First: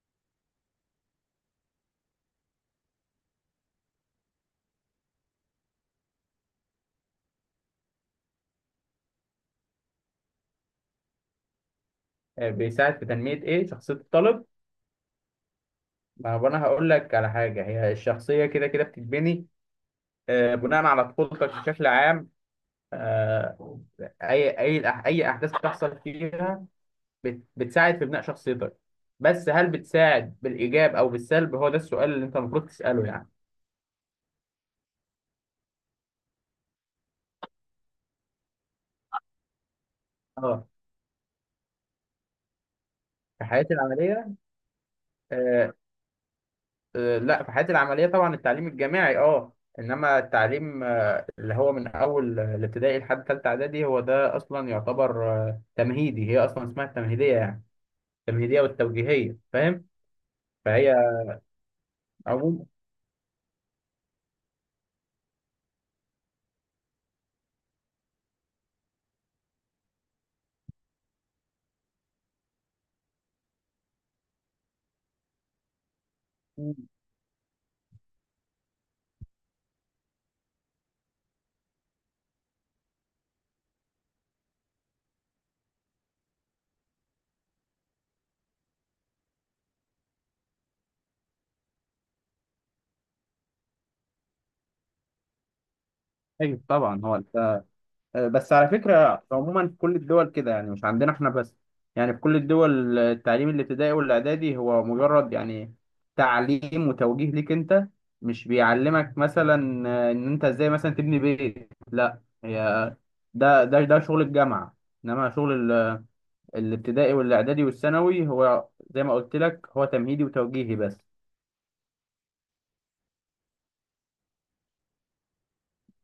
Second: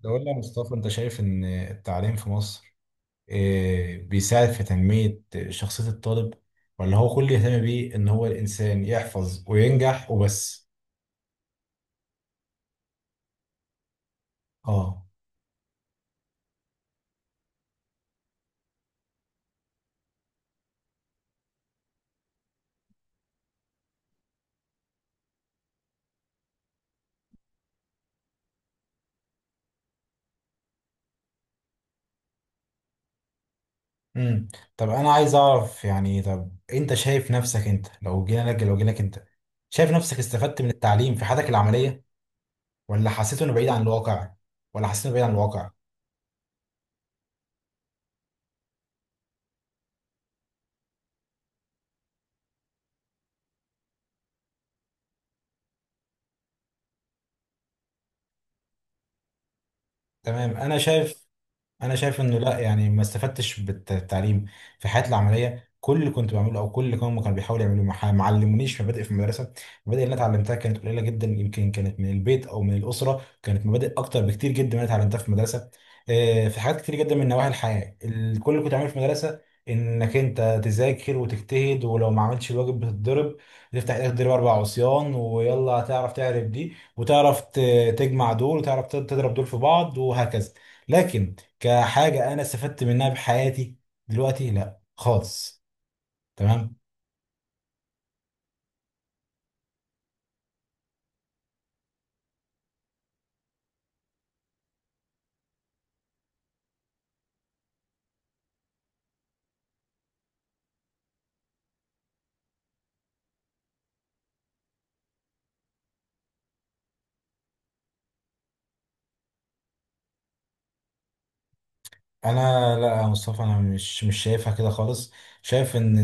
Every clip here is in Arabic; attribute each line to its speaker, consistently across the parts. Speaker 1: ده قول لي يا مصطفى، انت شايف ان التعليم في مصر بيساعد في تنمية شخصية الطالب، ولا هو كل اللي يهتم بيه ان هو الانسان يحفظ وينجح وبس؟
Speaker 2: بيساعد في تنمية إيه شخصية الطالب.
Speaker 1: اه.
Speaker 2: ما هو أنا هقول لك على حاجة، هي الشخصية كده كده بتتبني بناء على طفولتك بشكل عام. آه، أي أحداث بتحصل فيها بتساعد في بناء شخصيتك. بس هل بتساعد بالإيجاب أو بالسلب؟ هو ده السؤال اللي أنت المفروض تسأله يعني.
Speaker 1: امم طب انا عايز اعرف. يعني طب انت شايف نفسك، انت لو جينا لك لو جيلك، انت شايف نفسك استفدت
Speaker 2: أه.
Speaker 1: من التعليم في حياتك العملية ولا حسيت
Speaker 2: في
Speaker 1: انه بعيد
Speaker 2: حياتي
Speaker 1: عن
Speaker 2: العملية.
Speaker 1: الواقع؟ ولا حسيت انه بعيد عن الواقع؟
Speaker 2: آه، لا، في حياتي العملية طبعا التعليم الجامعي. إنما التعليم اللي هو من اول الابتدائي لحد ثالثه اعدادي هو ده اصلا يعتبر تمهيدي. هي اصلا اسمها التمهيديه يعني. التمهيديه والتوجيهيه، فاهم؟
Speaker 1: تمام. انا
Speaker 2: فهي
Speaker 1: شايف انا شايف انه لا،
Speaker 2: عموما.
Speaker 1: يعني ما استفدتش بالتعليم في حياتي العمليه. كل اللي كنت بعمله او كل اللي هم كانوا بيحاولوا يعملوه، ما علمونيش مبادئ في المدرسه. المبادئ اللي انا اتعلمتها كانت قليله جدا، يمكن كانت من البيت او من الاسره، كانت مبادئ اكتر بكتير جدا من اللي اتعلمتها في المدرسه. في حاجات كتير جدا من نواحي الحياه. كل اللي كنت بعمله في المدرسه انك انت تذاكر وتجتهد، ولو ما عملتش الواجب بتتضرب، تفتح ايدك تضرب اربع عصيان ويلا هتعرف، تعرف دي وتعرف تجمع دول وتعرف تضرب دول في بعض وهكذا. لكن كحاجة أنا استفدت منها بحياتي دلوقتي، لا خالص.
Speaker 2: ايوه
Speaker 1: تمام.
Speaker 2: طبعا. هو انت بس على فكره عموما في كل الدول كده، يعني مش عندنا احنا بس. يعني في كل الدول التعليم الابتدائي والاعدادي هو مجرد، يعني، تعليم وتوجيه ليك انت. مش بيعلمك مثلا ان انت ازاي مثلا تبني بيت، لا، هي ده شغل الجامعه. انما شغل الابتدائي والاعدادي والثانوي هو زي ما قلت لك هو تمهيدي وتوجيهي بس.
Speaker 1: انا لا يا مصطفى، انا مش شايفها كده خالص. شايف ان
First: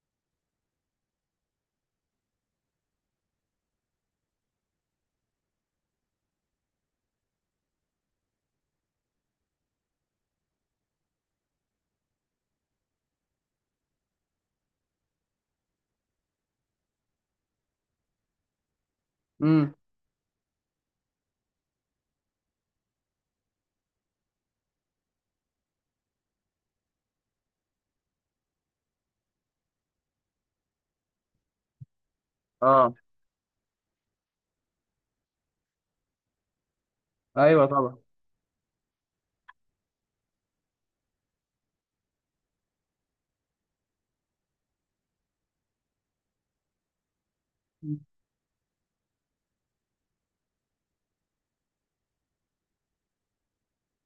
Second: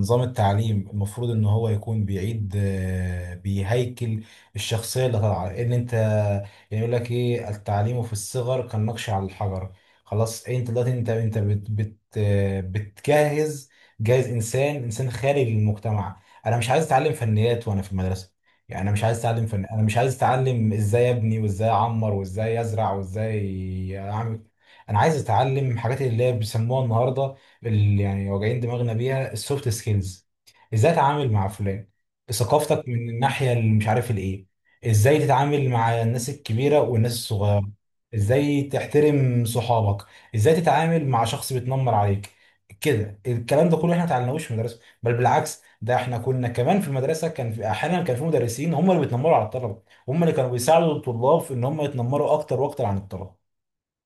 Speaker 1: نظام التعليم المفروض ان هو يكون بيعيد، بيهيكل الشخصيه اللي طالعه. ان انت يعني يقول لك ايه، التعليم في الصغر كالنقش على الحجر. خلاص انت دلوقتي انت انت بت بت آه، بتجهز، جاهز، انسان خارج للمجتمع. انا مش عايز اتعلم فنيات وانا في المدرسه. يعني انا مش عايز اتعلم فن،
Speaker 2: امم.
Speaker 1: انا مش عايز اتعلم ازاي ابني وازاي اعمر وازاي ازرع وازاي اعمل. انا عايز اتعلم حاجات اللي هي بيسموها النهارده، اللي يعني واجعين دماغنا بيها، السوفت سكيلز. ازاي اتعامل مع فلان، ثقافتك
Speaker 2: اه.
Speaker 1: من الناحيه اللي مش عارف الايه، ازاي تتعامل مع الناس الكبيره والناس
Speaker 2: ايوه
Speaker 1: الصغيره،
Speaker 2: طبعا.
Speaker 1: ازاي تحترم صحابك، ازاي تتعامل مع شخص بيتنمر عليك. كده الكلام ده كله احنا ما اتعلمناهوش في المدرسه، بل بالعكس ده احنا كنا كمان في المدرسه كان في احيانا كان في مدرسين هم اللي بيتنمروا على الطلبه، هم اللي كانوا بيساعدوا الطلاب في ان هم يتنمروا اكتر واكتر عن الطلبه.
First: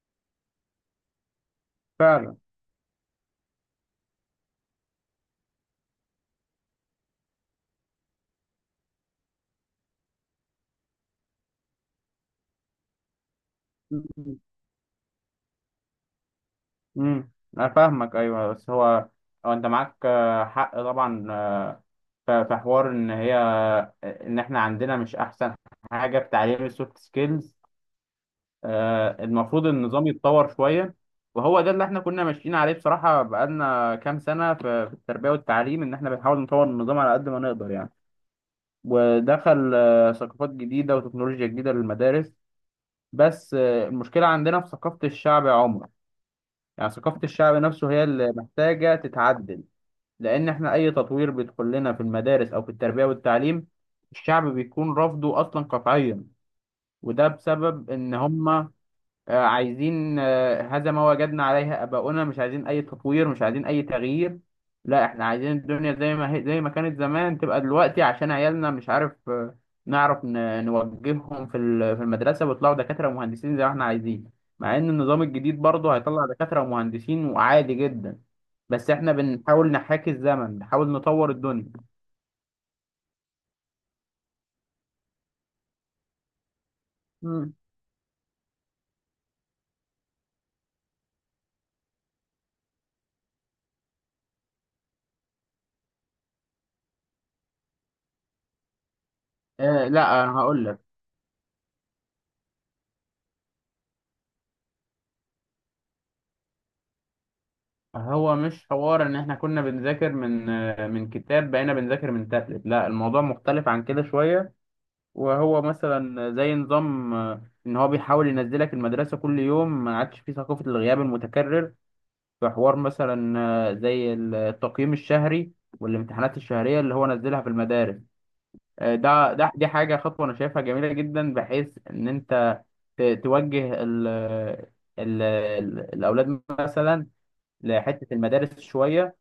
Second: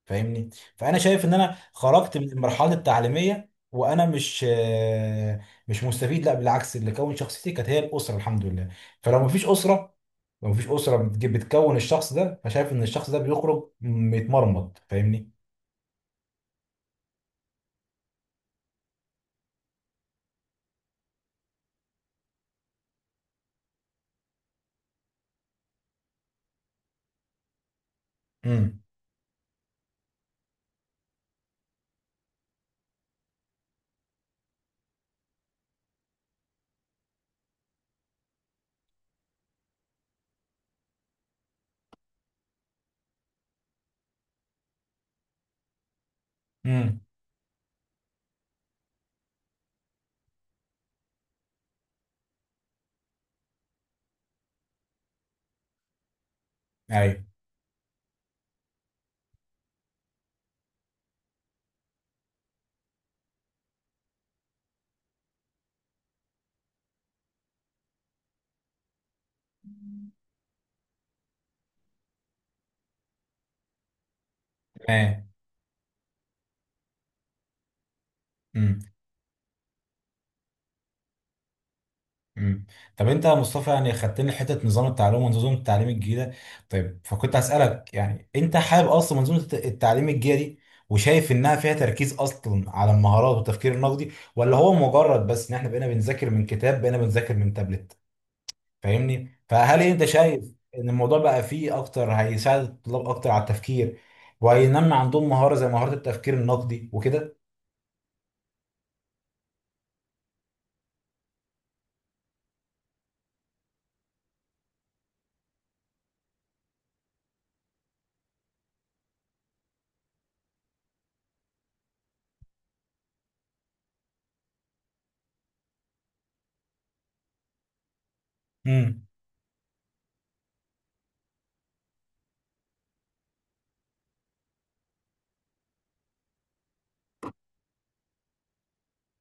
Speaker 1: فاهمني؟ فانا شايف ان انا خرجت من
Speaker 2: فعلا.
Speaker 1: المرحله التعليميه وانا مش مستفيد. لا بالعكس، اللي كون شخصيتي كانت هي الاسره، الحمد لله. فلو مفيش اسره، لو مفيش اسره بتكون الشخص ده، فشايف ان الشخص ده بيخرج متمرمط. فاهمني؟
Speaker 2: امم. انا فاهمك. ايوه، بس هو انت معاك حق طبعا. في حوار ان هي ان احنا عندنا مش احسن حاجه في تعليم السوفت سكيلز.
Speaker 1: امم.
Speaker 2: المفروض النظام يتطور شويه. وهو ده اللي احنا كنا ماشيين عليه بصراحه، بقالنا كام سنه في التربيه والتعليم، ان احنا بنحاول نطور النظام على قد ما نقدر يعني. ودخل ثقافات جديدة وتكنولوجيا جديدة للمدارس. بس المشكلة عندنا في ثقافة الشعب، يا عمر. يعني
Speaker 1: امم.
Speaker 2: ثقافة الشعب نفسه هي اللي محتاجة تتعدل. لأن احنا أي تطوير بيدخل لنا في المدارس أو في التربية والتعليم، الشعب بيكون رافضه أصلا قطعيا.
Speaker 1: ايوه
Speaker 2: وده بسبب إن هم عايزين هذا ما وجدنا عليه آباؤنا. مش عايزين أي تطوير، مش عايزين أي تغيير. لا، إحنا عايزين الدنيا زي ما هي، زي ما كانت زمان تبقى دلوقتي عشان عيالنا، مش عارف، نعرف نوجههم في في المدرسة ويطلعوا دكاترة ومهندسين زي ما إحنا عايزين. مع إن النظام
Speaker 1: تمام.
Speaker 2: الجديد برضه هيطلع دكاترة ومهندسين وعادي جدا.
Speaker 1: مم.
Speaker 2: بس إحنا بنحاول نحاكي الزمن، بنحاول نطور الدنيا.
Speaker 1: مم. طب انت يا مصطفى يعني خدتني حته نظام التعلم ونظام التعليم الجديده. طيب فكنت
Speaker 2: مم.
Speaker 1: هسالك، يعني انت حابب اصلا منظومه التعليم الجديده دي وشايف انها فيها تركيز اصلا على المهارات والتفكير النقدي، ولا هو مجرد بس ان احنا بقينا بنذاكر من كتاب بقينا بنذاكر من تابلت؟ فاهمني؟ فهل انت
Speaker 2: لا،
Speaker 1: شايف
Speaker 2: هقول لك.
Speaker 1: ان الموضوع بقى فيه اكتر، هيساعد الطلاب اكتر على التفكير وهينمي عندهم مهاره زي مهاره التفكير النقدي وكده؟
Speaker 2: هو مش حوار ان احنا كنا بنذاكر من كتاب بقينا بنذاكر من تابلت. لا، الموضوع مختلف عن كده شوية. وهو مثلا زي نظام ان هو بيحاول ينزلك المدرسة كل يوم، ما عادش فيه ثقافة الغياب المتكرر. في حوار مثلا زي التقييم الشهري والامتحانات الشهرية اللي هو نزلها في المدارس. ده ده دي حاجة، خطوة انا شايفها جميلة جدا بحيث ان انت توجه الاولاد مثلا لحتة المدارس شوية.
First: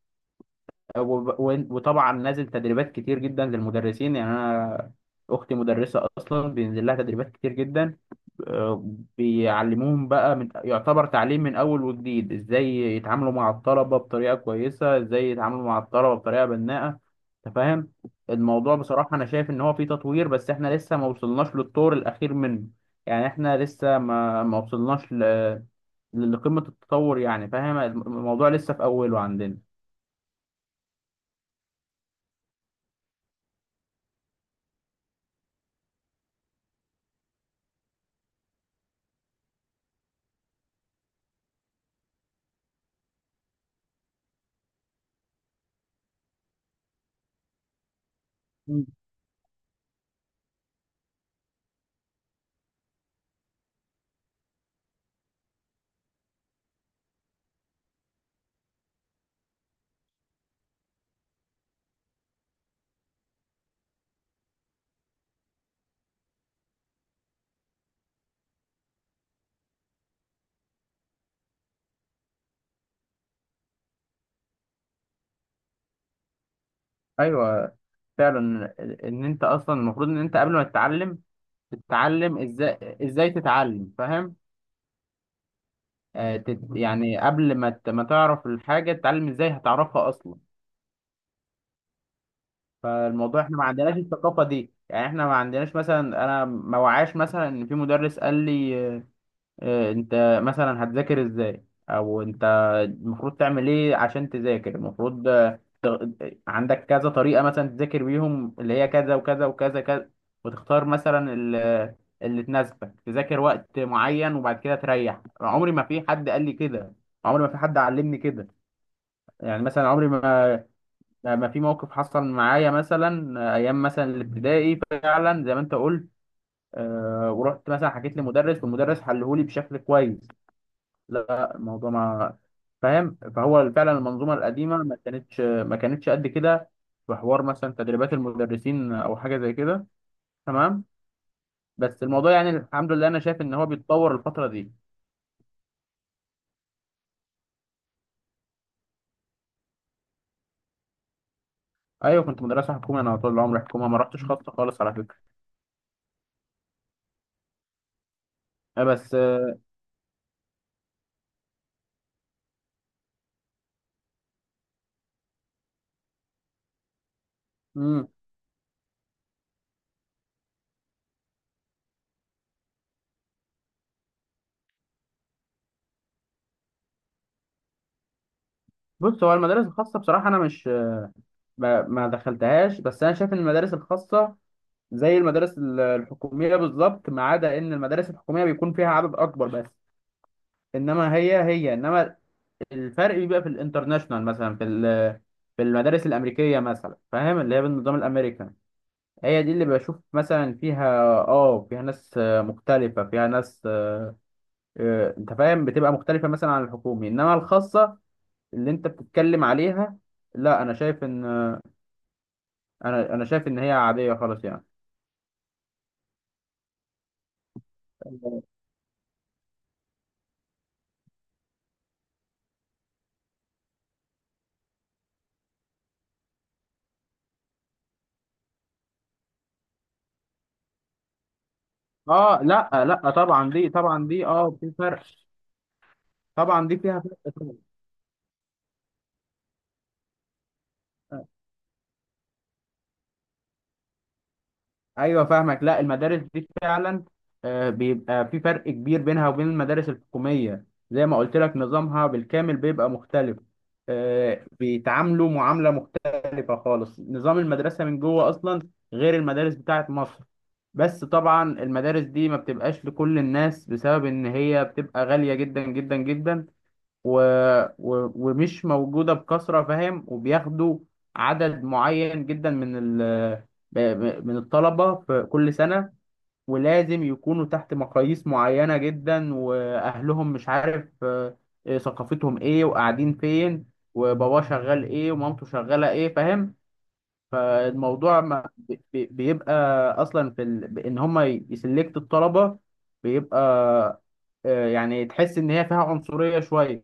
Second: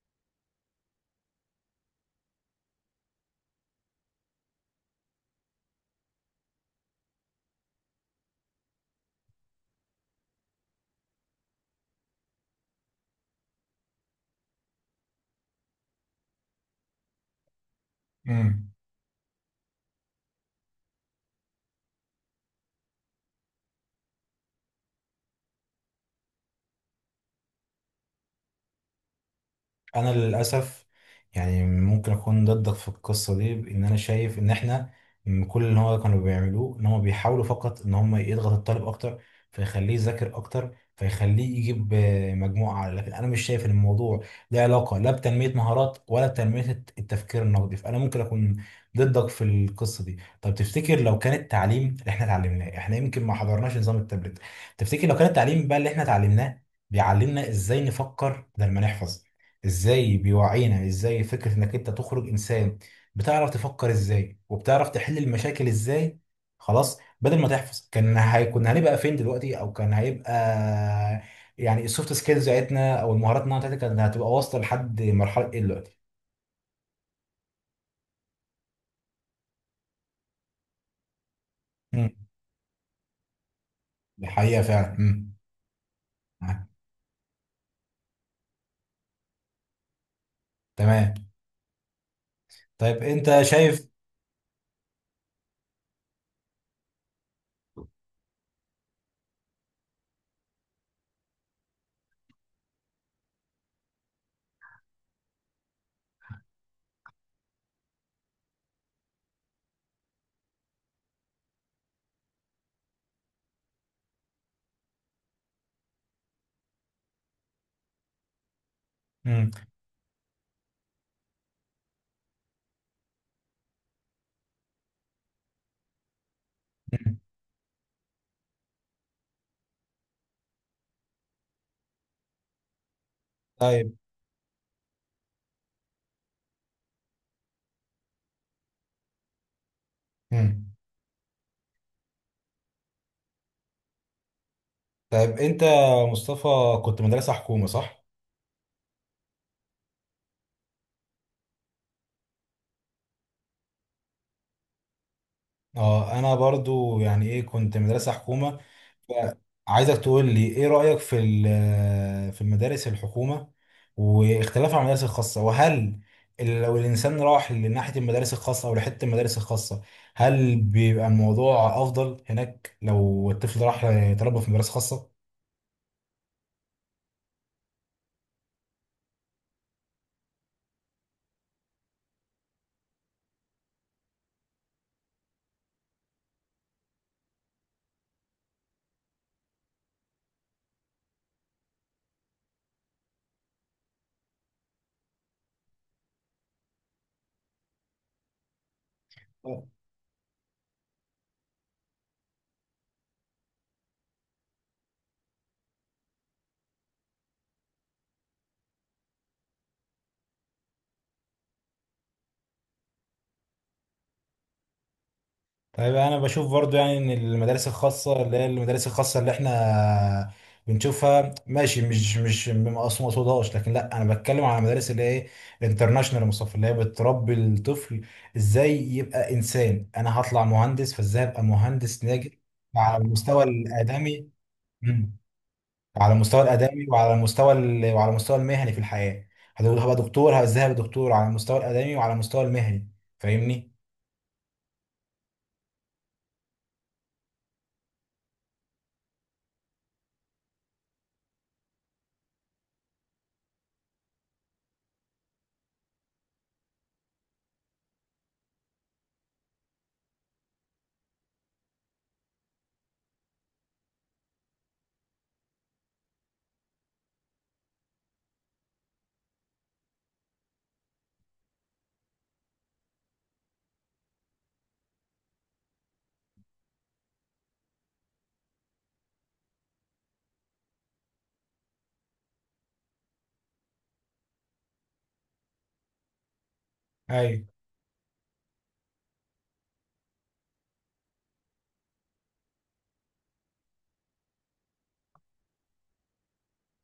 Speaker 2: وطبعا نازل تدريبات كتير جدا للمدرسين، يعني انا اختي مدرسه اصلا بينزل لها تدريبات كتير جدا. آه، بيعلموهم بقى من يعتبر تعليم من اول وجديد. ازاي يتعاملوا مع الطلبه بطريقه كويسه، ازاي يتعاملوا مع الطلبه بطريقه بناءه. انت فاهم.
Speaker 1: امم.
Speaker 2: الموضوع بصراحه انا شايف ان هو فيه تطوير، بس احنا لسه ما وصلناش للطور الاخير منه. يعني احنا لسه ما وصلناش لقمه التطور، يعني، فاهم؟ الموضوع لسه في اوله عندنا.
Speaker 1: انا للاسف يعني ممكن اكون ضدك في القصه دي. ان انا شايف ان احنا، كل اللي هو كانوا بيعملوه ان هم بيحاولوا فقط ان هم يضغط الطالب اكتر فيخليه يذاكر اكتر فيخليه يجيب مجموعه اعلى. لكن انا مش شايف ان الموضوع له علاقه لا بتنميه مهارات ولا بتنميه التفكير النقدي. فانا ممكن اكون
Speaker 2: مم.
Speaker 1: ضدك في القصه دي. طب تفتكر لو كان التعليم اللي احنا اتعلمناه، احنا يمكن ما حضرناش نظام التابلت، تفتكر لو كان التعليم بقى اللي احنا اتعلمناه بيعلمنا ازاي نفكر بدل ما نحفظ، ازاي بيوعينا، ازاي فكرة انك انت تخرج انسان بتعرف تفكر ازاي وبتعرف تحل المشاكل ازاي، خلاص بدل ما تحفظ، كان هيكون هنبقى فين دلوقتي؟ او كان هيبقى يعني السوفت سكيلز بتاعتنا او المهارات النوعية بتاعتنا كانت هتبقى واصلة لحد مرحلة ايه دلوقتي؟
Speaker 2: ايوه فعلا. ان انت اصلا المفروض ان انت قبل ما تتعلم،
Speaker 1: امم.
Speaker 2: تتعلم ازاي، ازاي تتعلم،
Speaker 1: دي
Speaker 2: فاهم؟
Speaker 1: حقيقة فعلا. امم. آه،
Speaker 2: يعني قبل ما تعرف الحاجه تتعلم ازاي، هتعرفها اصلا.
Speaker 1: تمام. طيب
Speaker 2: فالموضوع
Speaker 1: انت
Speaker 2: احنا ما
Speaker 1: شايف.
Speaker 2: عندناش الثقافه دي. يعني احنا ما عندناش مثلا، انا ما وعاش مثلا ان في مدرس قال لي انت مثلا هتذاكر ازاي. او انت المفروض تعمل ايه عشان تذاكر. المفروض عندك كذا طريقة مثلا تذاكر بيهم، اللي هي كذا وكذا وكذا كذا. وتختار مثلا اللي تناسبك، تذاكر وقت معين وبعد كده تريح. عمري ما في حد قال لي كده. عمري ما في حد علمني كده.
Speaker 1: امم.
Speaker 2: يعني مثلا عمري ما في موقف حصل معايا مثلا ايام مثلا الابتدائي، فعلا زي ما انت قلت.
Speaker 1: أمم.
Speaker 2: ورحت مثلا حكيت لمدرس والمدرس حلهولي بشكل كويس. لا، الموضوع، ما فاهم. فهو فعلا
Speaker 1: طيب.
Speaker 2: المنظومه القديمه ما كانتش قد كده. في حوار مثلا تدريبات المدرسين او حاجه زي كده.
Speaker 1: امم.
Speaker 2: تمام. بس الموضوع، يعني، الحمد لله، انا شايف ان هو بيتطور الفتره دي.
Speaker 1: طيب انت يا مصطفى كنت مدرسة حكومة، صح؟
Speaker 2: ايوه كنت مدرسه حكومه. انا طول العمر حكومه، ما رحتش خاصه خالص على فكره.
Speaker 1: اه انا برضو يعني ايه كنت مدرسة حكومة.
Speaker 2: بس.
Speaker 1: عايزك تقول لي ايه رأيك في في المدارس الحكومة واختلافها عن المدارس الخاصة، وهل لو الإنسان راح لناحية
Speaker 2: امم.
Speaker 1: المدارس الخاصة أو لحتة المدارس الخاصة، هل بيبقى الموضوع أفضل هناك لو الطفل راح تربى في مدارس خاصة؟
Speaker 2: بص، هو المدارس الخاصه بصراحه انا مش ما دخلتهاش، بس انا شايف ان المدارس الخاصه زي المدارس الحكوميه بالظبط، ما عدا ان المدارس الحكوميه بيكون فيها عدد اكبر بس. انما هي انما الفرق بيبقى في الانترناشونال، مثلا في في المدارس الامريكيه مثلا، فاهم؟ اللي هي بالنظام الامريكان هي دي اللي بشوف مثلا فيها اه، فيها ناس مختلفه، فيها ناس انت فاهم. بتبقى مختلفه مثلا عن الحكومي، انما الخاصه اللي انت بتتكلم عليها، لا، انا شايف ان انا شايف ان هي عاديه خالص يعني.
Speaker 1: طيب انا بشوف برضو يعني ان المدارس الخاصه، اللي هي المدارس الخاصه اللي احنا بنشوفها ماشي، مش مقصوم مقصودهاش، لكن لا انا بتكلم على المدارس اللي هي الانترناشونال يا مصطفى، اللي هي بتربي الطفل ازاي يبقى انسان. انا هطلع مهندس، فازاي ابقى مهندس ناجح
Speaker 2: اه لا.
Speaker 1: على
Speaker 2: لا
Speaker 1: المستوى
Speaker 2: طبعا دي
Speaker 1: الادمي.
Speaker 2: اه في فرق.
Speaker 1: مم. على المستوى
Speaker 2: طبعا دي
Speaker 1: الادمي
Speaker 2: فيها
Speaker 1: وعلى
Speaker 2: فرق
Speaker 1: المستوى
Speaker 2: طبعا.
Speaker 1: وعلى المستوى المهني في الحياه. هبقى دكتور ازاي، هبقى دكتور على المستوى الادمي وعلى المستوى المهني. فاهمني؟
Speaker 2: ايوه فاهمك. لا، المدارس دي فعلا بيبقى في فرق كبير بينها وبين المدارس الحكوميه. زي ما قلت لك، نظامها بالكامل بيبقى مختلف. بيتعاملوا معامله مختلفه خالص. نظام المدرسه من جوه اصلا غير المدارس بتاعه مصر. بس طبعا المدارس دي ما بتبقاش لكل الناس بسبب ان هي بتبقى غاليه جدا جدا جدا. و... ومش موجودة بكثرة، فاهم؟ وبياخدوا عدد معين جدا من من الطلبة في كل سنة. ولازم يكونوا تحت مقاييس معينة جدا، وأهلهم مش عارف، ثقافتهم إيه وقاعدين فين، وباباه شغال إيه ومامته شغالة إيه، فاهم؟
Speaker 1: ايوه
Speaker 2: فالموضوع ما بيبقى أصلا في إن هما يسلكت الطلبة. بيبقى يعني تحس إن هي فيها عنصرية شوية،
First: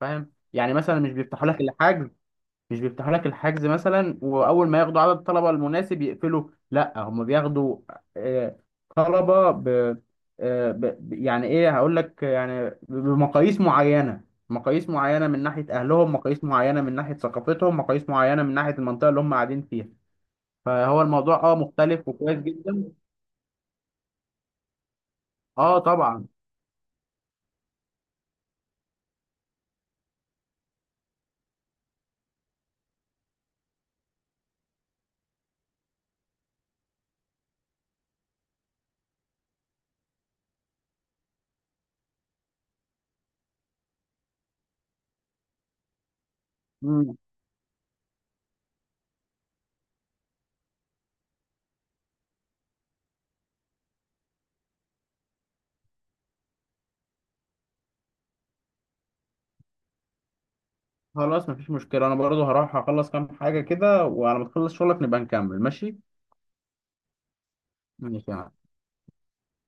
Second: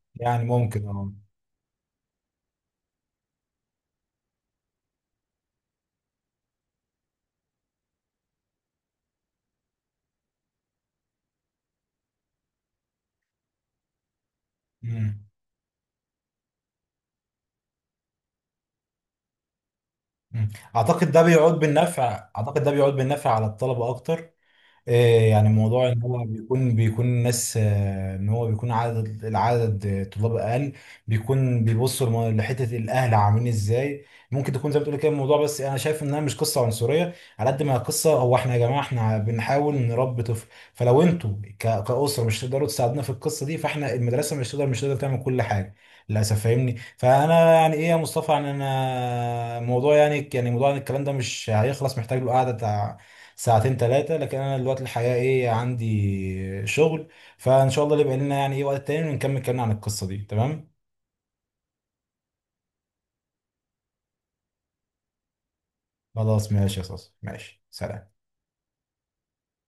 Speaker 2: فاهم؟
Speaker 1: يعني
Speaker 2: يعني
Speaker 1: ممكن
Speaker 2: مثلا مش
Speaker 1: اه.
Speaker 2: بيفتحوا لك الحجز. مش بيفتحوا لك الحجز مثلا. واول ما ياخدوا عدد الطلبه المناسب يقفلوا. لا، هم بياخدوا آه، طلبه ب آه، ب ب- يعني ايه هقول لك، يعني بمقاييس معينه، مقاييس
Speaker 1: مم.
Speaker 2: معينه من ناحيه اهلهم، مقاييس معينه من ناحيه ثقافتهم، مقاييس معينه من ناحيه المنطقه اللي هم قاعدين فيها.
Speaker 1: مم.
Speaker 2: فهو
Speaker 1: اعتقد ده
Speaker 2: الموضوع
Speaker 1: بيعود
Speaker 2: مختلف
Speaker 1: بالنفع،
Speaker 2: وكويس
Speaker 1: اعتقد ده
Speaker 2: جدا.
Speaker 1: بيعود بالنفع على الطلبه اكتر. إيه يعني
Speaker 2: اه،
Speaker 1: موضوع ان هو
Speaker 2: طبعا.
Speaker 1: بيكون الناس ان هو بيكون عدد العدد آه، طلاب اقل، بيكون بيبصوا لحته الاهل عاملين ازاي. ممكن تكون زي ما بتقول كده الموضوع، بس انا شايف انها مش قصه عنصريه على قد ما هي قصه هو احنا يا جماعه احنا بنحاول نربي طفل، فلو انتوا كاسره مش تقدروا تساعدونا في القصه دي، فاحنا المدرسه مش تقدر تعمل كل حاجه للاسف. فاهمني؟
Speaker 2: مم.
Speaker 1: فانا يعني ايه يا مصطفى، يعني انا موضوع يعني، يعني موضوع الكلام ده مش هيخلص، محتاج له قعده ساعتين 3. لكن أنا دلوقتي الحقيقة إيه عندي شغل، فإن شاء الله اللي بقى لنا يعني إيه وقت تاني ونكمل كلامنا عن القصة دي، تمام؟
Speaker 2: خلاص، مفيش مشكله. انا برضو هروح اخلص كام حاجه كده، وعلى ما تخلص شغلك نبقى نكمل، ماشي.
Speaker 1: خلاص ماشي يا صاصة، ماشي سلام.
Speaker 2: ماشي، يا معلم.